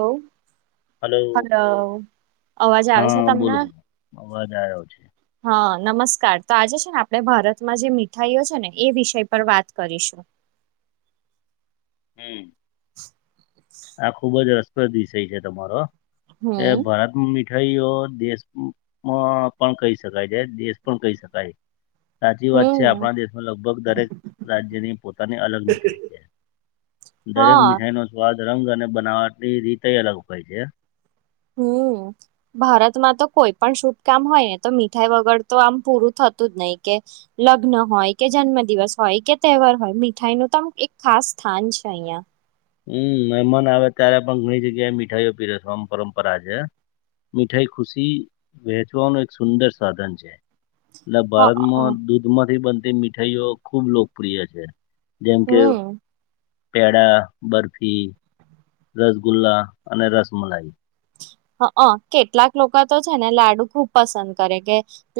અવ હલો. અવાજ આવે છે હા તમને? બોલો અવાજ આવ્યો છે. હન નમસ્ સારું, તો આજે છે ને આપડે ભારતમાં જે મીઠાઈઓ છે ને એ વિષય પર વાત કરીશું. [inaudible] હમ્મ..... આ ખુબ જ રસપ્રદ વિષય છે તમારો, એ હમ ભારતમાં મિ મિઠાઈઓ દેશ માં પણ કઈ શકાય, જ્યારે દેશ પણ કઈ શકાય. સાચી વાત છે, હમ આપડા દેશમાં લગભગ દરેક રાજ્યની પોતાની અલગ મીઠાઈ છે. દરેક હા મીઠાઈનો સ્વાદ, રંગ અને બનાવટની રીતય અલગ હોય છે. હમ, ભારતમાં તો કોઈ પણ શુભકામ હોય ને તો મીઠાઈ વગર તો આમ પૂરું થ અતુ જ નઈ કે લગ્ન હોય કે, જન્મ દિવસ હોય કે, તહેવાર હોય મીઠાઈનું તમ એક ખાસ સ્થાન છે અહીંયા હમ, મહેમાન આવે ત્યારે પણ ઘણી જગ્યાએ મીઠાઈઓ પીરસવામ પરંપરા છે. મીઠાઈ ખુશી વહેચવાનું એક સુંદર સાધન છે. ના, હ અ ભારતમાં દૂધમાંથી બનતી મીઠાઈઓ ખુબ લોકપ્રિય છે. જેમ કે, હમ પેડા, બરફી. રસગુલ્લા અને રસમલાઈ. હઅ અ, કેટલાક લોકા તો છે ને લાડુ ખુબ પસંદ કરે કે,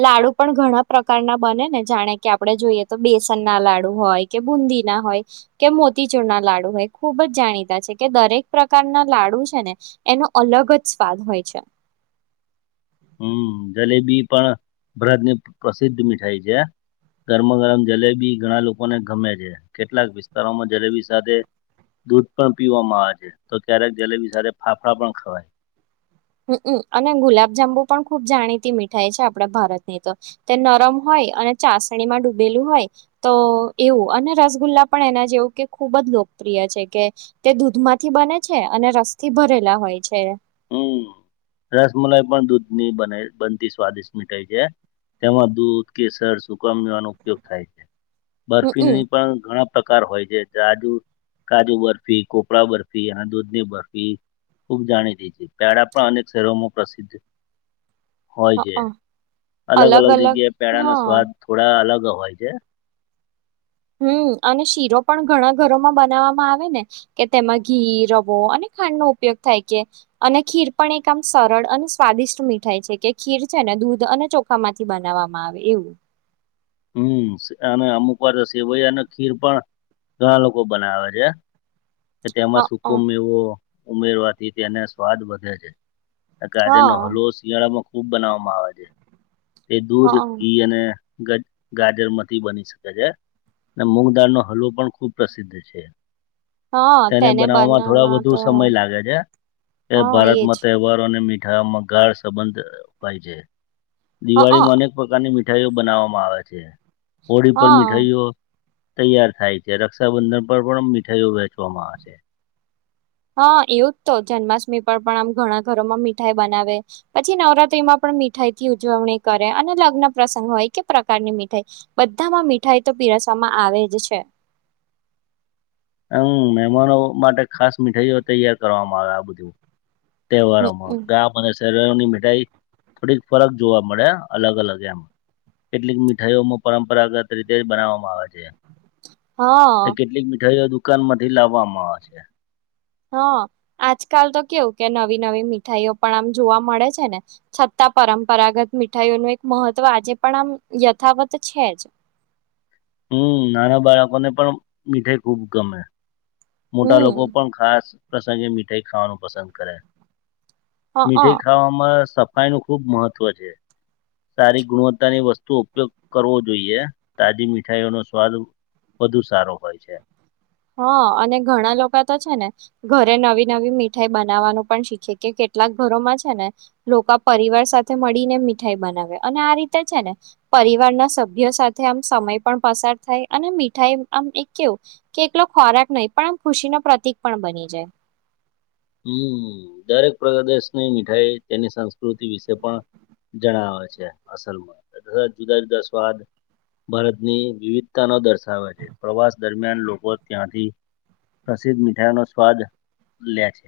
લાડુ પણ ઘણા પ્ર કારના બને ને જાણે કે આપડે જોઈએ તો બેસનના લાડુ હોય કે બુંદીના હોય કે મોતી ચૂરના લાડુ હોય ખુબ જ જાણીતા છે કે, દરેક પ્રકારના લાડુ છે ને એનો અલગ જ સ્વાદ હોય છે. હમ, જલેબી પણ ભ્રાતની પ્રસિદ્ધ મીઠાઈ છે. ગરમાં-ગરમ જલેબી ઘણા લોકોને ગમે છે. કેટલાક વિસ્તારોમાં જલેબી સાથે દૂધ પણ પીવામાં આવે છે, તો ક્યારેક જલેબી સાથે ફાફડા પણ ખવાય. હમઅ અને ગુલાબ-જાંબુ પણ ખુબ જાણીતી મીઠાઈ છે, આપડા ભારતની તો તે નરમ હોય [unintelligible] અને ચાસણીમાં ડૂબેલું હોય તો એવું અને રસગુલ્લા પણ એના જેવું કે ખુબ જ લોકપ્રિય છે કે, તે દૂધ માંથી બને છે અને રસથી ભરેલા હોય છે. હમ્મ રસમલાઈ પણ દૂધની બના બનતી સ્વાદિષ્ટ મિઠાઈ છે. તેમાં દૂધ, કેસર, સૂકામેવાનો ઉપયોગ થાય છે હમમ બર્ફીની પણ ઘણા. પ્રકાર હોય છે, તાજુ કાજુ બરફી, કોપરા બરફી અન દૂધની બરફી ખૂબ જાણીતી છે. પેડા પણ અનેક શહેરોમાં પ્રસિદ્ધ હોય હઅ છે. અલગ અલગ-અલગ અલગ જગ્યાએ પેડાનો હા સ્વાદ થોડા અલગ હોય છે. હમ્મ અને શીરો પણ ઘણા ઘરોમાં બનાવવામાં આવે ને કે તેમાં ઘી રવો અને. ખાંડનો ઉપયોગ થાય છે. અને ખીર પણ એક આમ સરળ અને સ્વાદિષ્ટ મીઠાઈ છે કે, ખીર છે ને દૂધ અને ચોખા માંથી બનાવવામાં આવે એવું. હમ અને અમુક વાર તો સેવઈ અને ખીર પણ, ઘણા લોકો બનાવે છે. કે હઅ તેમાં સુકું મેવો ઉમેરવાથી તેને સ્વાદ વધે છે. ગાજરનો હા હલવો શિયાળામાં ખૂબ બનાવવામાં આવે છે તે હઅ દૂધ ઘી અને ગજ- ગાજરમાંથી બની શકે છે અને મૂગ દાળનો હલ્વો પણ ખૂબ પ્રસિદ્ધ છે. હા તેને બનાવામાં થોડા બનાવવામાં વધુ તો સમય લાગે છે. એ હા ભારતમાં એજ તહેવારોને મી મીઠાગાળ સંબંધ હોય છે, હઅ દિવાળીમાં અનેક પ્રકારની મીઠ મીઠાઈઓ બનાવવામાં આવે છે હોળી પર હા મીઠાઈઓ તૈયાર થાય છે રક્ષાબંધન પર પણ મીઠાઈઓ વહેચવામાં આવે છે. હા એવું જ તો જન્માષ્ટમી પર પણ આમ ઘણા ઘરોમાં મીઠાઈ બનાવે, પછી નવરાત્રીમાં પણ મીઠાઈ થી ઉજવણી કરે અને લગ્ન પ્રસંગ હોય કે પ્રકારની મીઠાઈ, બધામાં મીઠાઈ તો માં આવે જ છે. હમ મહેમાનો માટે ખાસ મીઠાઈઓ તૈયાર કરવામાં આવે આ બધું તહેવારોમાં હમ ગામ બને શની મીઠાઈ થોડીક ફરક જોવા મળે અલગ અલગ એમ કેટલીક મીઠાઈઓમાં પરંપરાગત રીતે જ બનાવવામાં આવે છે. હા કેટલીક મીઠાઈઓ દુકાનમાંથી લાવવામાં આવે છે. હા, આજકાલ તો કેવું કે નવી નવી મીઠાઈઓ પણ આમ જોવા મળે છે ને છતાં પરંપરાગત મીઠાઈઓ ન એક મહત્વ આજે પણ આમ યથાવત છે જ હમ નાના બાળકોને પણ મીઠાઈ ખુબ ગમે મોટા લોકો હમ પણ ખાસ પ્રસંગે મીઠાઈ ખાવાનું પસંદ કરે હ અ મીઠાઈ ખાવામાં સફાઈ ન ખુબ મહત્વ છે. સારી ગુણવત્તા ની વસ્તુ ઉપયોગ કરવો જોઈએ. તાજી મીઠી મીઠાઈઓ નો સ્વાદ વધુ સારો હોય છે. હા, અને ઘણા લોકો તો છે ને ઘરે નવી નવી મીઠાઈ બનાવવાનું પણ શીખે કે કેટલાક ઘરોમાં છે ને લોકો પરિવાર સાથે મળીને મીઠાઈ બનાવે અને આ રીતે છે ને પરિવાર ના સભ્યો સાથે આમ સમય પણ પસાર થાય અને મીઠાઈ આમ એક કેવું કે એકલો ખોરાક નહી પણ આમ ખુશી નો પ્રતિક પણ બની જાય. હમ દરેક પ્રગદશની મીઠાઈ તેની સંસ્કૃતિ વિશે પણ જણાવે છે. અસલમાં તથા જુદા જુદા સ્વાદ ભારતની વિવિધતા ન દર્શાવે છે. પ્રવાસ દરમિયાન લોકો ત્યાંથી પ્રસિદ્ધ મીઠાઈ નો સ્વાદ લે છે.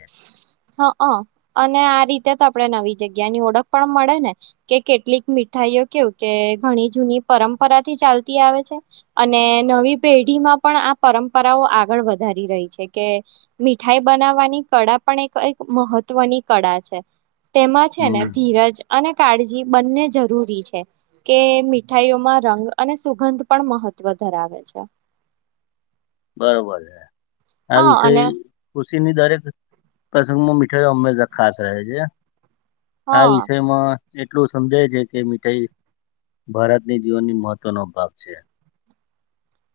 હ હા, હ અને આ રીતે તો આપણે નવી જગ્યાની ઓળખ પણ મળે ને કે કેટલીક મીઠા ભાઈઓ કેવું કે ઘણી જૂની પરંપરા થી ચાલતી આવે છે અને નવી પેઢીમાં પણ આ પરંપરાઓ આગળ વધારી રહી છે, કે મીઠાઈ બનાવવાની કળા પણ એક મહત્વની કળા છે, તેમાં છે ને હમ ધીરજ અને કાળજી બંને જરૂરી છે કે મીઠાઈઓમાં રંગ અને સુગંધ પણ મહત્વ ધરાવે છે. બરોબર છે, આ હા અને વિષય ની દરેક પ્રસંગમાં મીઠાઈ હંમેશા ખાસ રહે છે. આ હા વિષયમાં એટલું સમજાય છે કે મીઠાઈ ભારતની જીવનની મહત્વનો ભાગ છે.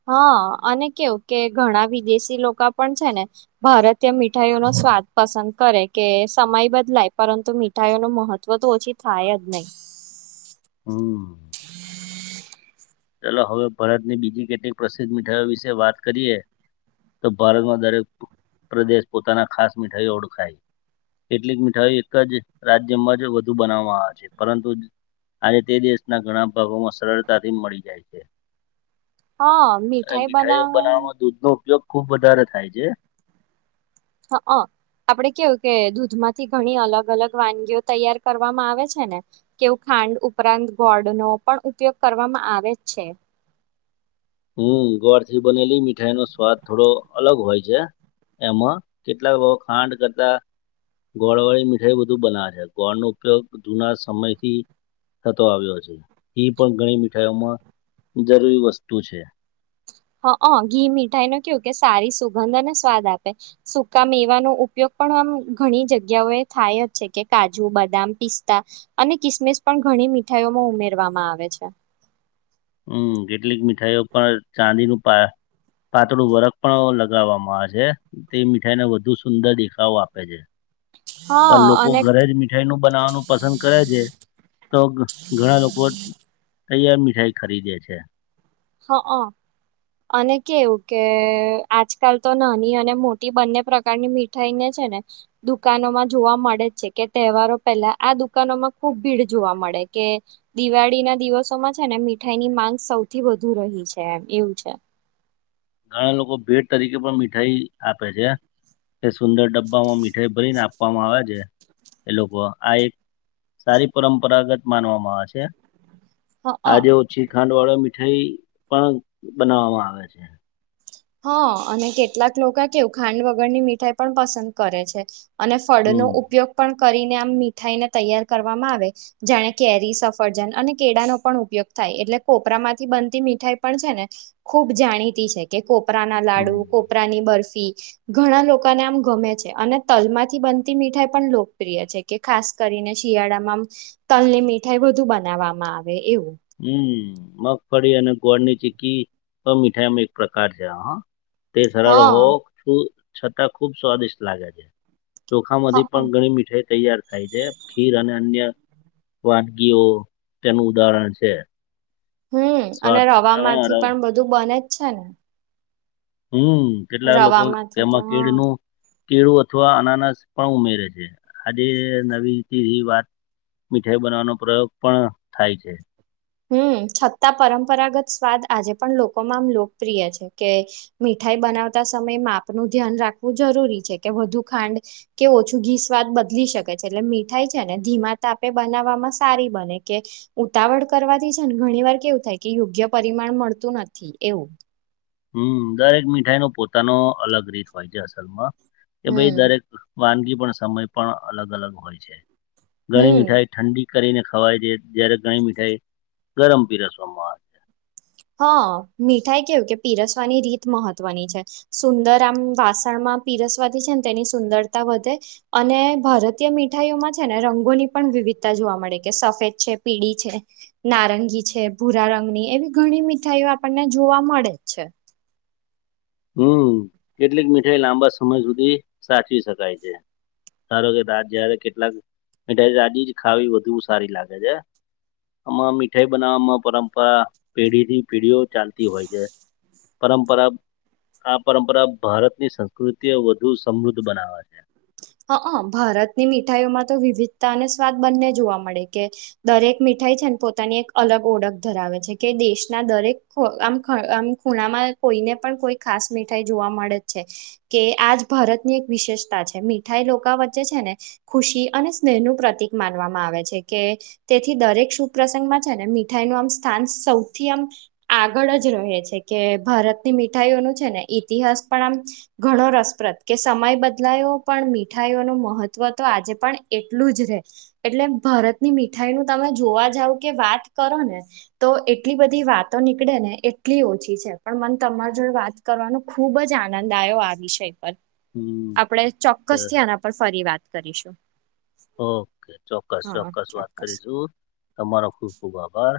હા અને કેવું કે ઘણા વિદેશી લોકો પણ છે ને ભારતીય મીઠાઈઓ ન સ્વાદ પસંદ કરે કે સમય બદલાય પરંતુ મીઠાઈઓ ન મહત્વ તો ઓછી થાય જ નહી હ હમ. ચાલલો હવે ભારતની બીજી કેટલીક પ્રસિદ્ધ મીઠાઈઓ વિશે વાત કરીએ. તો ભારતમાં દરેક પ્રદેશ પોતાના ખાસ મીઠાઈઓ ઓળખાય કેટલીક મીઠાઈ એક જ રાજ્યમાં જ વધુ બનાવવામાં આવે છે, પરંતુ આજે તે દેશના ઘણા ભાગોમાં સરળતાથી મળી જાય છે. હા મીઠાઈ મીઠાઈઓ બનાવવામાં બનાવવા દૂધ નો ઉપયોગ ખુબ વધારે થાય છે હા હ આપડે કેવું કે દૂધમાંથી ઘણી અલગ અલગ વાનગીઓ તૈયાર કરવામાં આવે છે ને કેવું ખાંડ ઉપરાંત ગોડ નો પણ ઉપયોગ કરવામાં આવે છે હમ ગોળથી બનેલી મીઠાઈ નો સ્વાદ થોડો અલગ હોય છે એમાં કેટલાક લોકો ખાંડ કરતા ગોળવાળી મીઠાઈ બધુ બનાવે છે ગોળનો ઉપયોગ જૂના સમયથી થતો આવ્યો છે એ પણ ઘણી મીઠાઈઓમાં જરૂરી વસ્તુ છે હા ઘી મીઠાઈ ન કેવું કે સારી સુગંધ અનેને સ્વાદ આપે સુકા મેવાનો ઉપયોગ પણ આમ ઘણી જગ્યાઓ એ થાય જ છે કે કાજુ બદામ પિસ્તા અને કિસમિસ પણ ઘણી મીઠાઈઓમાં ઉમેરવામાં આવે છે. હમ કેટલીક મીઠાઈઓ પણ ચાંદીનું પાતળું વરખ પણ લગાવવામાં આવે છે તે મીઠાઈને વધુ સુંદર દેખાવો આપે છે. પણ હા લોકો અને ઘરે જ મીઠાઈ નું બનાવવાનું પસંદ કરે છે. તો ઘણા લોકો તૈયાર મીઠાઈ ખરીદે છે. હા. અને કેવું કે આજકાલ તો નાની અને મોટી બંને પ્રકારની મીઠાઈ ને જ. ને દુકાનોમાં જોવા મળે જ છે કે તહેવારો પહેલા આ દુકાનોમાં ખુબ ભીડ જોવા મળે. કે દિવાળી ના દિવસોમાં છે ને મીઠાઈ ની માંગ સૌથી વધુ. વધુ રહી છે એમ એવું છે. ઘણા લોકો ભેટ તરીકે પણ મીઠાઈ આપે છે. એ સુંદર ડબ્બામાં મીઠાઈ ભરીને આપવામાં આવે છે. એ લોકો આ એક સારી પરંપરાગત માનવામાં આવે છે. હ આજે ઓછી ખાંડ વાળા મીઠાઈ પણ બનાવવામાં આવે છે. હા અને કેટલાક લોકો કેવું ખાંડ વગરની મીઠાઈ પણ પસંદ કરે છે. અને ફળનો હમ ઉપયોગ પણ. કરીને આમ મીઠાઈને તૈયાર કરવામાં આવે જાણે કેરી સફરજન અને કેળા નો પણ ઉપયોગ થાય થ એટલે કોપરામાંથી બનતી મીઠાઈ પણ છે ને ખુબ જાણીતી છે કે કોપરા ના હમ લાડુ, કોપરાની બરફી ઘણા લોકોને આમ ગમે છે અને તલમાંથી બનતી મીઠાઈ પણ લોકપ્રિય છે કે ખાસ કરીને શિયાળામાં તલ ની મીઠાઈ વધુ બનાવવામાં આવે એવું હમ મગફળી અને ગોળની ચીકી તો મીઠાઈમાં એક પ્રકાર છે હ તે સરળ હો હા શું છતાં ખુબ સ્વાદિષ્ટ લાગે છે. હ, ચોખામાંથી પણ ઘણી મીઠાઇ તૈયાર થાય છે ખીર અને અન્ય વાનગીઓ તેનું ઉદાહરણ છે. છે હમ અને રવામાંથી અ પણ બધું બને જ છે ને. હમ કેટલા લોકો રવામાંથી તો એમાં હા કેડનું. કેળું અથવા અનાનસ પણ ઉમેરે છે આજે નવી વાત. મીઠાઈ બનાવવાનો પ્રયોગ પણ થાય છે. હમ છતાં પરંપરાગત સ્વાદ આજે પણ લોકોમાં આમ લોકપ્રિય છે કે મીઠાઈ. બનાવતા સમયે માપનું ધ્યાન રાખવું જરૂરી છે કે વધુ ખાંડ કે ઓછું ઘી સ્વાદ. બદલી શકે છે એટલે મીઠાઈ છે ને ધીમા તાપે બનાવવામાં સારી બને કે ઉતાવળ. કરવાથી છે ને ઘણી વાર કેવું થાય કે યોગ્ય પરિમાણ મળતું નથી એવું. હમ દરેક મીઠાઈ નો પોતાનો અલગ રીત હોય છે અસલમાં કે ભાઈ હમ દરેક. વાનગી પણ સમય પણ અલગ અલગ હોય છે ઘણી હમ મીઠાઈ ઠંડી. કરીને ખવાય છે જ્યારે ઘણી મીઠાઈ ગરમ પીરસવામાં આવે છે. હા મીઠાઈ કેવું કે પીરસવાની રીત મહત્વની છે સુંદર આમ વાસણમાં. દસ વાજે છે ને તેની સુંદરતા વધે અને ભારતીય મીઠાઈઓમાં છે ને રંગોની પણ વિવિ તા જોવા મળે કે સફેદ છે પીળી છે નારંગી છે ભૂરા રંગની એમ ઘણી મીઠાઈઓ આપણને જોવા મળે છે હમ કેટલીક મીઠાઈ લાંબા સમય સુધી સાચવી શકાય છે સારો કે રાત જ્યારે કેટલાક મીઠાઈ તાજી જ ખાવી વધુ સારી લાગે છે આમાં મીઠાઈ બનાવવામાં પરંપરા પેઢી થી પેઢીઓ ચાલતી હોય છે પરંપરા આ પરંપરા ભારતની સંસ્કૃતિએ વધુ સમૃદ્ધ બનાવે છે હા હ ભારતની મીઠાઈઓમાં તો વિવિધતા અને સ્વાદ બંને જોવા મળે કે દરેક મીઠ ઠાઈ થાય છે અને પોતાની એક અલગ ઓળખ ધરાવે છે કે દેશના દરેક આમ આમ ખૂણામાં કોઈને પણ કોઈ ખાસ મીઠાઈ જોવા મળે જ છે કે આજ ભારત ની એક વિશેષતા છે મી ઠાઈ રોકા વચ્ચે છે ને ખુશી અને સ્નેહનું પ્રતિક માનવામાં આવે છે કે તેથી દરે શુપ્રસંગ છે ને મીઠાઈ ન આમ સ્થાન સૌથી આમ આગળ જ રહે છે કે ભા રતની મીઠાઈઓ ન છે ને ઈતિહાસ પણ આમ ઘણો રસપ્રદ કે સમય બદલાયો પણ મીઠાઈઓ ને મહત્વ તો આજે પણ એટલું જ રે એટલે ભારતની મીઠાઈ નું તમે જોવા જાવ કે વાત કરો ને તો એટલી બધી વાતો નીકળે ને એટલી ઓછી છે પણ મને તમારા જોડે વાત કરવાનો ખુબ જ આનંદ આવ્યો આ વિષય પર હમ તો ચોક્કસ થી આના પર ફરી વાત કરીશું ઓકે ચોક્કસ ચોક્કસ વાત કરીશું તમારો ખુબ ખુબ આભા હા